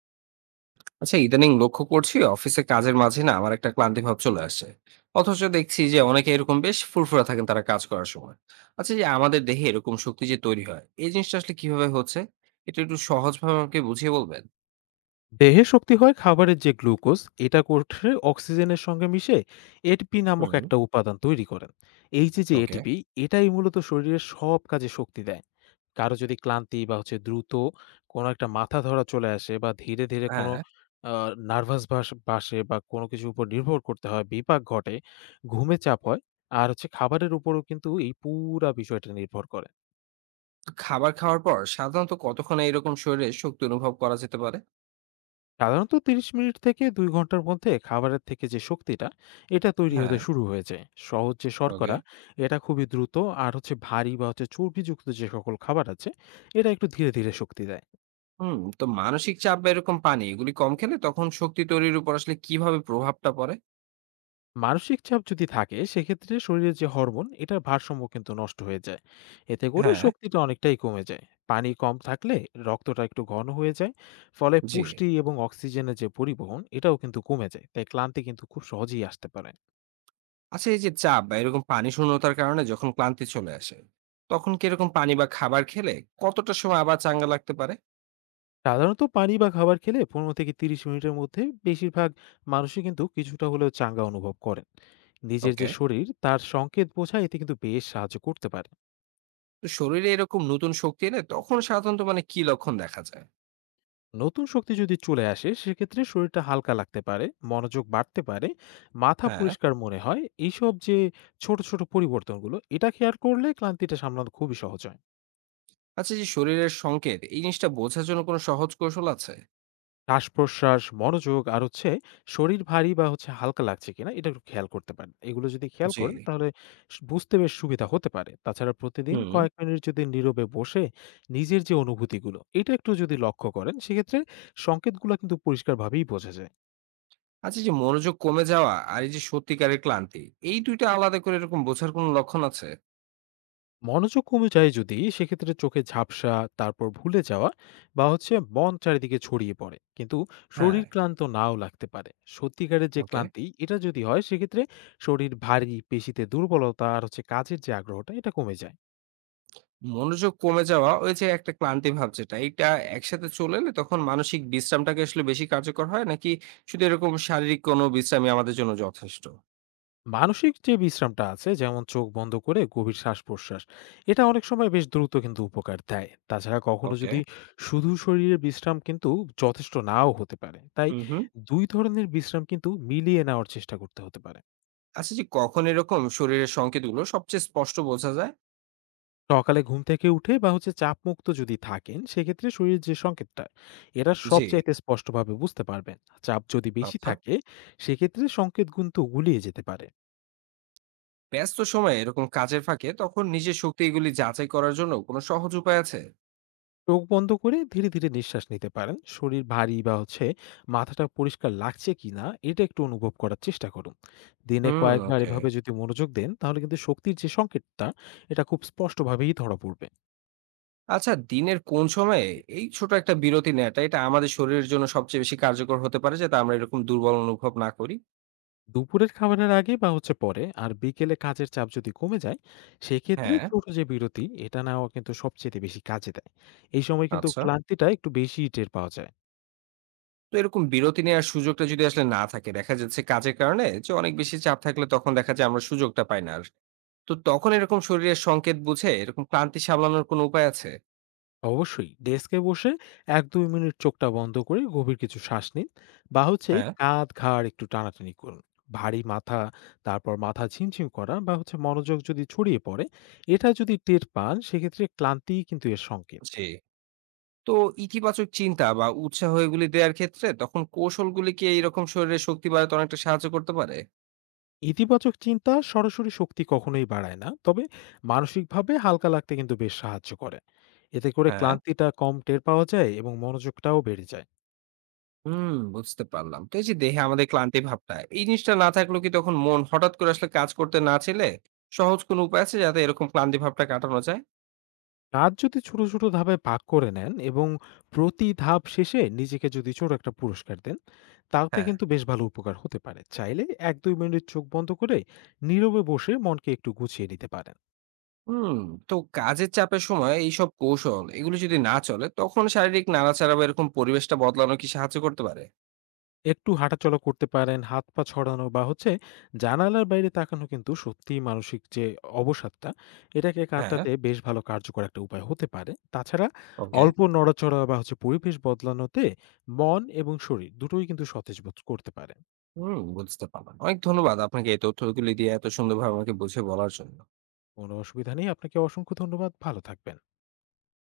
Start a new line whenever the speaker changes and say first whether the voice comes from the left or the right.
right: আচ্ছা, ইদানিং লক্ষ্য করছি অফিসে কাজের মাঝে না আমার একটা ক্লান্তি ভাব চলে আসে। অথচ দেখছি যে অনেকে এরকম বেশ ফুরফুরা থাকেন তারা কাজ করার সময়। আচ্ছা, যে আমাদের দেহে এরকম শক্তি যে তৈরি হয় এই জিনিসটা আসলে কিভাবে হচ্ছে? এটা একটু সহজভাবে আমাকে বুঝিয়ে বলবেন।
left: দেহে শক্তি হয় খাবারের যে গ্লুকোজ এটা কোষে অক্সিজেনের সঙ্গে মিশে এটিপি নামক
right: হুম।
left: একটা উপাদান তৈরি করেন। এই যে যে
right: ওকে।
left: এটিপি এটাই মূলত শরীরের সব কাজে শক্তি দেয়। কারো যদি ক্লান্তি বা হচ্ছে দ্রুত কোনো একটা মাথা ধরা চলে আসে বা ধীরে ধীরে কোনো
right: হ্যাঁ।
left: নার্ভাস বাসে বা কোনো কিছুর উপর নির্ভর করতে হয়, বিপাক ঘটে, ঘুমে চাপ হয়, আর খাবারের উপরও কিন্তু এই পুরা বিষয়টা নির্ভর করে।
right: তো খাবার খাওয়ার পর সাধারণত কতক্ষণে এরকম শরীরে শক্তি অনুভব করা যেতে পারে?
left: সাধারণত 30 মিনিট থেকে 2 ঘন্টার মধ্যে খাবারের থেকে যে শক্তিটা এটা তৈরি হতে
right: হ্যাঁ।
left: শুরু হয়ে যায়। সহজ যে
right: ওকে।
left: শর্করা এটা খুবই দ্রুত, আর ভারী বা চর্বিযুক্ত যে সকল খাবার আছে এটা একটু ধীরে ধীরে শক্তি দেয়।
right: হুম। তো মানসিক চাপ বা এরকম পানি এগুলি কম খেলে তখন শক্তি তৈরির উপর আসলে কিভাবে প্রভাবটা পড়ে?
left: মানসিক চাপ যদি থাকে সেক্ষেত্রে শরীরের যে হরমোন এটার ভারসাম্য কিন্তু নষ্ট হয়ে যায়, এতে করে
right: হ্যাঁ।
left: শক্তিটা অনেকটাই কমে যায়। পানি কম থাকলে রক্তটা একটু ঘন হয়ে যায়, ফলে
right: জি।
left: পুষ্টি এবং অক্সিজেনের যে পরিবহন এটাও কিন্তু কমে যায়, তাই ক্লান্তি কিন্তু খুব সহজেই আসতে পারে।
right: আচ্ছা, এই যে চাপ বা এরকম পানি শূন্যতার কারণে যখন ক্লান্তি চলে আসে তখন কি এরকম পানি বা খাবার খেলে কতটা সময় আবার চাঙ্গা লাগতে পারে?
left: সাধারণত পানি বা খাবার খেলে পনেরো থেকে তিরিশ মিনিটের মধ্যে বেশিরভাগ মানুষই কিন্তু কিছুটা হলেও চাঙ্গা অনুভব করেন। নিজের যে
right: ওকে।
left: শরীর তার সংকেত বোঝা, এতে কিন্তু বেশ সাহায্য করতে পারে।
right: তো শরীরে এরকম নতুন শক্তি এলে তখন সাধারণত মানে কি লক্ষণ দেখা যায়?
left: নতুন শক্তি যদি চলে আসে সেক্ষেত্রে শরীরটা হালকা লাগতে পারে, মনোযোগ বাড়তে পারে, মাথা
right: হ্যাঁ।
left: পরিষ্কার মনে হয়। এইসব যে ছোট ছোট পরিবর্তনগুলো এটা খেয়াল করলে ক্লান্তিটা সামলানো খুবই সহজ হয়।
right: আচ্ছা, এই যে শরীরের সংকেত এই জিনিসটা বোঝার জন্য কোনো সহজ কৌশল আছে?
left: শ্বাস-প্রশ্বাস, মনোযোগ, আর শরীর ভারী বা হালকা লাগছে কিনা এটা একটু খেয়াল করতে পারেন। এগুলো যদি খেয়াল
right: জি।
left: করেন তাহলে স বুঝতে বেশ সুবিধা হতে পারে। তাছাড়া প্রতিদিন
right: হুম।
left: কয়েক মিনিট যদি নীরবে বসে নিজের যে অনুভূতিগুলো, এটা একটু যদি লক্ষ্য করেন সেক্ষেত্রে সংকেতগুলা কিন্তু পরিষ্কারভাবেই বোঝা যায়।
right: আচ্ছা, এই যে মনোযোগ কমে যাওয়া আর এই যে সত্যিকারের ক্লান্তি এই দুইটা আলাদা করে এরকম বোঝার কোনো লক্ষণ আছে?
left: মনোযোগ কমে যায় যদি সেক্ষেত্রে চোখে ঝাপসা, তারপর ভুলে যাওয়া, বা মন চারিদিকে ছড়িয়ে পড়ে কিন্তু শরীর
right: হ্যাঁ।
left: ক্লান্ত নাও লাগতে পারে। সত্যিকারের যে
right: ওকে।
left: ক্লান্তি এটা যদি হয় সেক্ষেত্রে শরীর ভারী, পেশিতে দুর্বলতা, আর কাজের যে আগ্রহটা এটা কমে যায়।
right: মনোযোগ কমে যাওয়া ওই যে একটা ক্লান্তি ভাব যেটা এটা একসাথে চলে এলে তখন মানসিক বিশ্রামটাকে আসলে বেশি কার্যকর হয় নাকি শুধু এরকম শারীরিক কোনো বিশ্রামই আমাদের জন্য যথেষ্ট?
left: মানসিক যে বিশ্রামটা আছে, যেমন চোখ বন্ধ করে গভীর শ্বাস প্রশ্বাস, এটা অনেক সময় বেশ দ্রুত কিন্তু উপকার দেয়। তাছাড়া কখনো
right: ওকে।
left: যদি শুধু শরীরের বিশ্রাম কিন্তু যথেষ্ট নাও হতে পারে, তাই
right: হুম, হুম।
left: দুই ধরনের বিশ্রাম কিন্তু মিলিয়ে নেওয়ার চেষ্টা করতে হতে পারে।
right: আচ্ছা, যে কখন এরকম শরীরের সংকেতগুলো সবচেয়ে স্পষ্ট বোঝা যায়?
left: সকালে ঘুম থেকে উঠে বা চাপমুক্ত যদি থাকেন সেক্ষেত্রে শরীরের যে সংকেতটা এটা
right: জি।
left: সবচাইতে স্পষ্টভাবে বুঝতে পারবেন। চাপ যদি বেশি
right: আচ্ছা।
left: থাকে সেক্ষেত্রে সংকেত কিন্তু গুলিয়ে যেতে পারে।
right: ব্যস্ত সময়ে এরকম কাজের ফাঁকে তখন নিজের শক্তি এগুলি যাচাই করার জন্য কোনো সহজ উপায় আছে?
left: চোখ বন্ধ করে ধীরে ধীরে নিঃশ্বাস নিতে পারেন, শরীর ভারী বা মাথাটা পরিষ্কার লাগছে কিনা এটা একটু অনুভব করার চেষ্টা করুন। দিনে
right: হুম,
left: কয়েকবার
right: ওকে।
left: এভাবে যদি মনোযোগ দেন তাহলে কিন্তু শক্তির যে সংকেতটা এটা খুব স্পষ্টভাবেই ধরা পড়বে।
right: আচ্ছা, দিনের কোন সময়ে এই ছোট একটা বিরতি নেওয়াটা এটা আমাদের শরীরের জন্য সবচেয়ে বেশি কার্যকর হতে পারে, যাতে আমরা এরকম দুর্বল অনুভব না করি?
left: দুপুরের খাবারের আগে বা পরে, আর বিকেলে কাজের চাপ যদি কমে যায় সেক্ষেত্রে
right: হ্যাঁ।
left: ছোট যে বিরতি এটা নেওয়া কিন্তু সবচেয়ে বেশি কাজে দেয়। এই সময় কিন্তু
right: আচ্ছা।
left: ক্লান্তিটা একটু বেশি টের পাওয়া যায়।
right: তো এরকম বিরতি নেওয়ার সুযোগটা যদি আসলে না থাকে, দেখা যাচ্ছে কাজের কারণে যে অনেক বেশি চাপ থাকলে তখন দেখা যায় আমরা সুযোগটা পাই না আর। তো তখন এরকম শরীরের সংকেত বুঝে এরকম ক্লান্তি সামলানোর কোনো উপায় আছে?
left: অবশ্যই ডেস্কে বসে এক দুই মিনিট চোখটা বন্ধ করে গভীর কিছু শ্বাস নিন, বা হচ্ছে
right: হ্যাঁ।
left: কাঁধ ঘাড় একটু টানাটানি করুন। ভারী মাথা, তারপর মাথা ঝিমঝিম করা বা মনোযোগ যদি ছড়িয়ে পড়ে, এটা যদি টের পান সেক্ষেত্রে ক্লান্তি কিন্তু এর সংকেত।
right: জি। তো ইতিবাচক চিন্তা বা উৎসাহ এগুলি দেওয়ার ক্ষেত্রে তখন কৌশলগুলি কি এইরকম শরীরের শক্তি বাড়াতে অনেকটা সাহায্য করতে পারে?
left: ইতিবাচক চিন্তা সরাসরি শক্তি কখনোই বাড়ায় না, তবে মানসিকভাবে হালকা লাগতে কিন্তু বেশ সাহায্য করে, এতে করে
right: হ্যাঁ।
left: ক্লান্তিটা কম টের পাওয়া যায় এবং মনোযোগটাও বেড়ে যায়।
right: হুম, বুঝতে পারলাম। তো এই যে দেহে আমাদের ক্লান্তি ভাবটা, এই জিনিসটা না থাকলেও কি তখন মন হঠাৎ করে আসলে কাজ করতে না চাইলে সহজ কোনো উপায় আছে যাতে এরকম ক্লান্তি ভাবটা কাটানো যায়?
left: কাজ যদি ছোট ছোট ধাপে ভাগ করে নেন এবং প্রতি ধাপ শেষে নিজেকে যদি ছোট একটা পুরস্কার দেন, তাতে
right: হ্যাঁ।
left: কিন্তু বেশ ভালো উপকার হতে পারে। চাইলে এক দুই মিনিট চোখ বন্ধ করে নীরবে বসে মনকে একটু গুছিয়ে নিতে পারেন।
right: হুম। তো কাজের চাপের সময় এইসব কৌশল এগুলো যদি না চলে তখন শারীরিক নাড়াচাড়া বা এরকম পরিবেশটা বদলানো কি সাহায্য করতে পারে?
left: একটু হাঁটাচলা করতে পারেন, হাত পা ছড়ানো বা জানালার বাইরে তাকানো কিন্তু সত্যিই মানসিক যে অবসাদটা, এটাকে
right: হ্যাঁ।
left: কাটাতে বেশ ভালো কার্যকর একটা উপায় হতে পারে। তাছাড়া
right: ওকে।
left: অল্প নড়াচড়া বা পরিবেশ বদলানোতে মন এবং শরীর দুটোই কিন্তু সতেজ বোধ করতে পারে।
right: হুম, বুঝতে পারলাম। অনেক ধন্যবাদ আপনাকে এই তথ্যগুলি দিয়ে এত সুন্দরভাবে আমাকে বুঝে বলার জন্য।
left: কোনো অসুবিধা নেই। আপনাকে অসংখ্য ধন্যবাদ। ভালো থাকবেন।